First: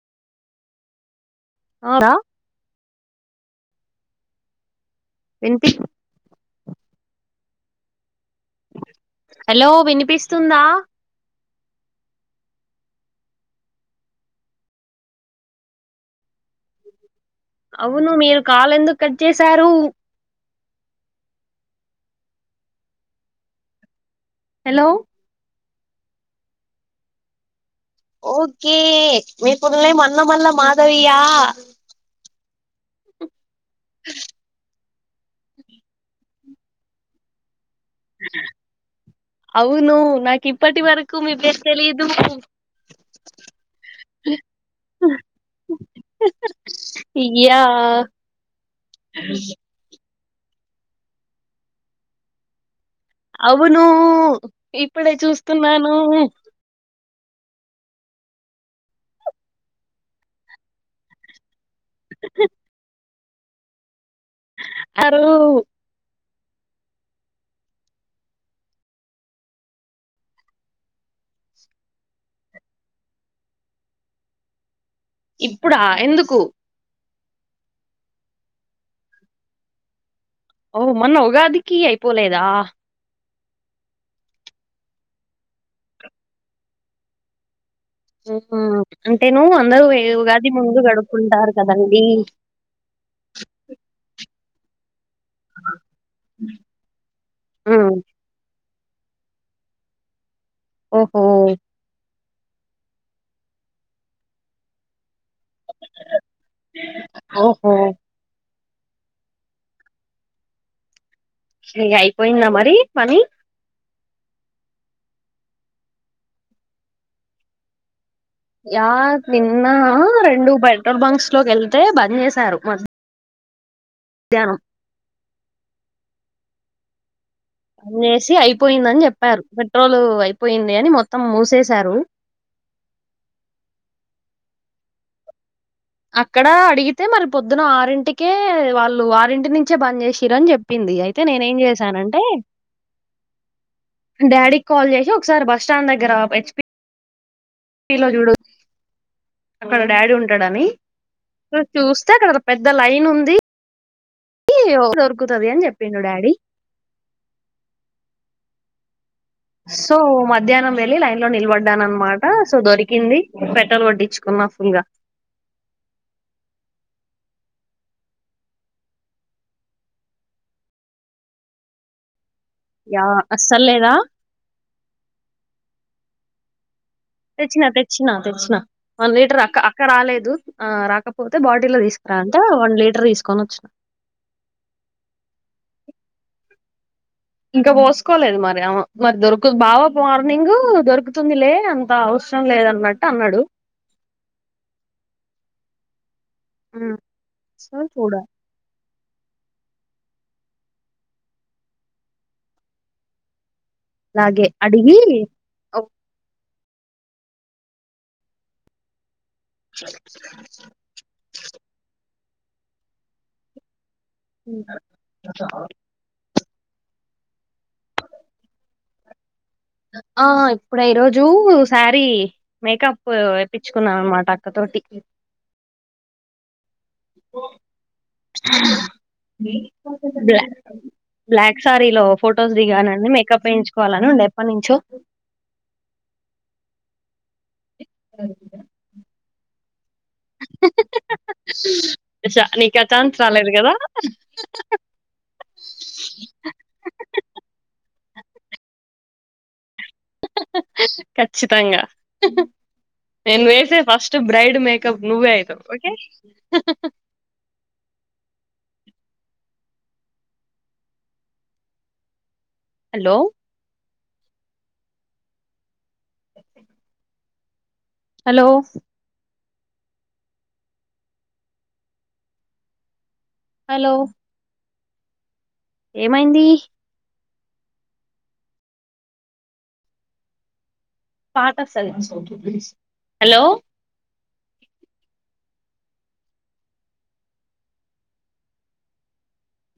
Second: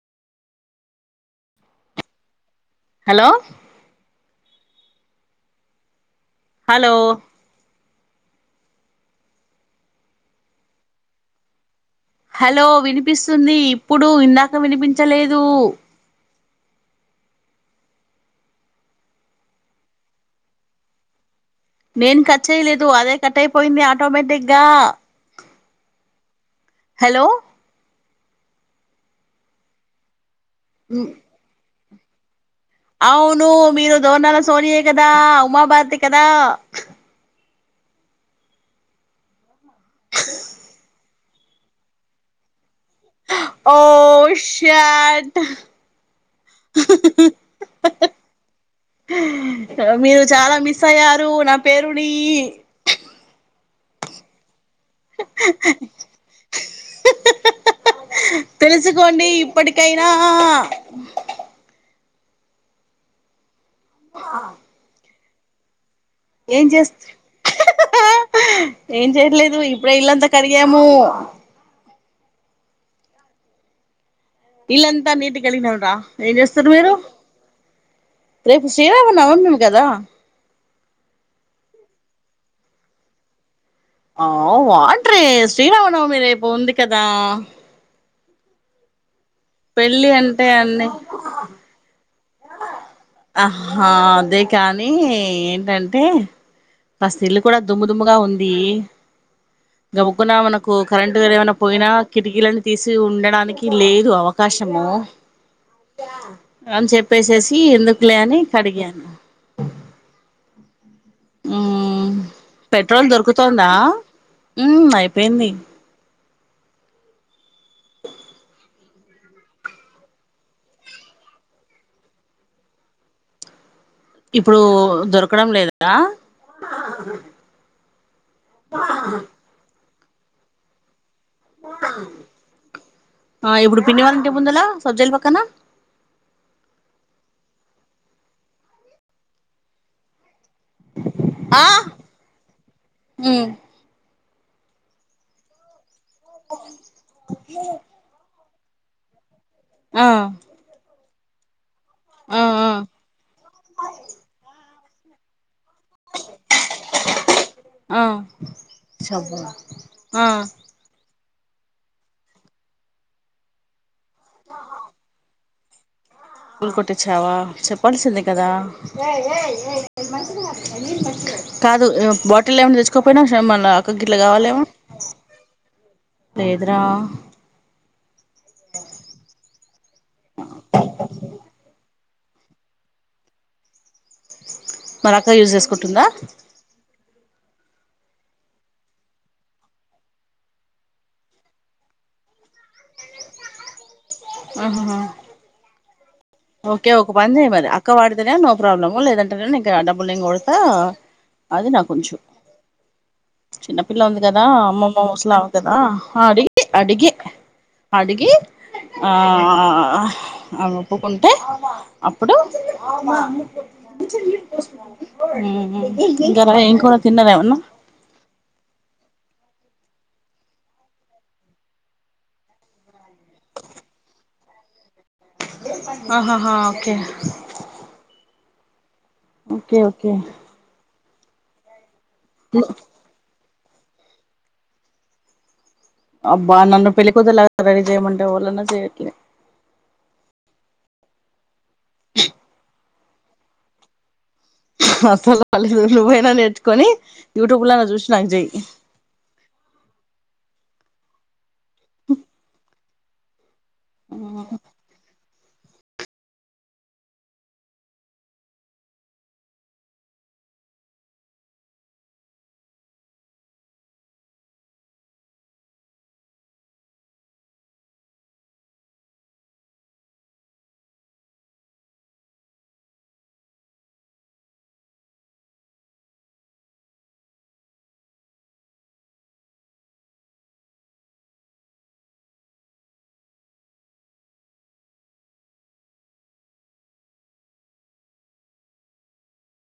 ఆ క హలో వినిపి హలో హలో వినిపిస్తుందా హలో వినిపిస్తుంది ఇప్పుడు ఇందాక వినిపించలేదు అవును మీరు కాల్ ఎందుకు కట్ చేసారు నేను కట్ చేయలేదు అదే కట్ అయిపోయింది ఆటోమేటిక్గా హలో హలో ఓకే మీ ఫుల్ నేమ్ అన్న మల్ల మాధవియా అవును మీరు దోనాల సోనియే కదా ఉమాభారతి కదా అవును నాకు ఇప్పటి వరకు మీ పేరు తెలీదు ఓ షట్ యా మీరు చాలా మిస్ అయ్యారు నా పేరుని అవును ఇప్పుడే చూస్తున్నాను తెలుసుకోండి ఇప్పటికైనా ఆ తరు ఏం చేస్త ఏం చేయట్లేదు ఇప్పుడే ఇల్లంతా కడిగాము ఇల్లంతా నీటుగా ఇప్పుడా కడిగినంరా ఏం ఎందుకు చేస్తుర్రు మీరు రేపు శ్రీరామనవమి కదా ఓ మొన్న ఉగాదికి అయిపోలేదా ఓ వాట్ రే శ్రీరామనవమి రేపు ఉంది కదా అంటే నువ్వు అందరూ ఏ పెళ్ళి అంటే ఉగాది ముందు అన్ని కడుక్కుంటారు కదండీ ఆహా అదే కానీ ఏంటంటే ఫస్ట్ ఇల్లు కూడా దుమ్ము ఉమ్, దుమ్ముగా ఉంది గబుక్కున మనకు కరెంట్ ఓహో గానీ ఏమైనా పోయినా కిటికీలన్నీ తీసి ఉండడానికి లేదు అవకాశము అని చెప్పేసేసి ఓహో ఎందుకు అనీ కడిగాను ఇగ అయిపోయిందా మరి పెట్రోల్ పని దొరుకుతుందా హ్మ్ అయిపోయింది యా నిన్న రెండు పెట్రోల్ బంక్స్ లోకి వెళ్తే బంద్ చేసారు ఇప్పుడు దొరకడం లేదా బంద్ చేసి అయిపోయిందని చెప్పారు పెట్రోల్ అయిపోయింది అని మొత్ ఆ ఇప్పుడు పిన్ని వాళ్ళ ఇంటి ముందలా సజ్జల పక్కన అక్కడ అడిగితే మరి పొద్దున ఆరింటికే వాళ్ళు ఆరింటి నుంచే బంద్ చేసిరని చెప్ ప్పింది అయితే నేనేం ఆ చేశానంటే మ్మ్ డాడీకి కాల్ చేసి ఒకసారి బస్ స్టాండ్ దగ్గర హెచ్పి లో చూడు అక్కడ ఆ డాడీ ఉంటాడని చూస్తే అక్కడ ఆ పెద్ద ఆ లైన్ ఉంది దొరుకుతది అని చెప్పిండు డాడీ ఆ షబ్బ ఆ క్యూలో నిలబడ్డాననమాట సో దొరికింది పెట్రోల్ కొట్టించుకున్న ఫుల్ గా ఫుల్ కొట్టిచ్చావా చెప్పాల్సింది కదా కాదు బాట్ టిల్లో ఏమనా యా తెచ్చుకోకపోయినావ అస్సలు మన లేదా అక్క గిట్లా కావాలెమో తెచ్చినా తెచ్చినా తెచ్చినా వన్ లీటర్ అక్క అక్క రాలేదు ఆ రాకపోతే బాటిల్లో తీసు [unintelligible] వన్ లీటర్ తీసుకొని వచ్చిన మరి అక్క యూజ్ చేసుకుంటుందా ఇంకా పోసుకోలేదు మరి ఆమె దొరుకు బావకు మార్నింగ్ దొరుకుతుందిలే అంత అవ సరం లేదన్నట్టు అన్నడు అహ్ హా ఓకే ఉమ్. ఒక పని చేయి మరి సో అక్క చూడ వాడితేనే నో ప్రాబ్లమ్ లేదంటే నీకు డబ్బులు నేను కొడు తా అది నాకు ఉంచు చిన్నపిల్ల ఉంది కదా అలాగే అడిగి అమ్మమ్మ ముసలామే కదా ఆ అడి అడిగి అడిగి ఆ ఆమెకు ఉంటే అప్పుడు ఉహూ ఇంకా రా ఏం కూర తిన్నారా ఏమన్నా ఆ ఇప్పుడు ఈ రోజు శారీ మేకప్ తెప్పించుకున్నా అనమాట అక్కతో టి ఆహాహా ఓకే ఓకే ఓకే బ్లా బ్లాక్ సారీలో ఫొటోస్ దిగాలని మేకప్ వేయించుకోవాలని ఉండే ఎప్పటి నుంచో అబ్బా నన్ను పెళ్ళికూతురిలా రెడీ చేయమంటే నుంచో ఎవలన్న చేయట్లే చా నీకు ఆ ఛాన్స్ రాలేదు కదా [unintelligible] నువ్వైనా నేర్చుకొని యూట్యూబ్ లో చూసి నాకు చేయి, ఖచ్చితంగా నేను వేసి ఫస్ట్ బ్రైడ్ మేకప్ నువ్వే అయితావు ఓకే హలో [unintelligible] హలో హలో ఏమైంది పాట వస్తాది హలో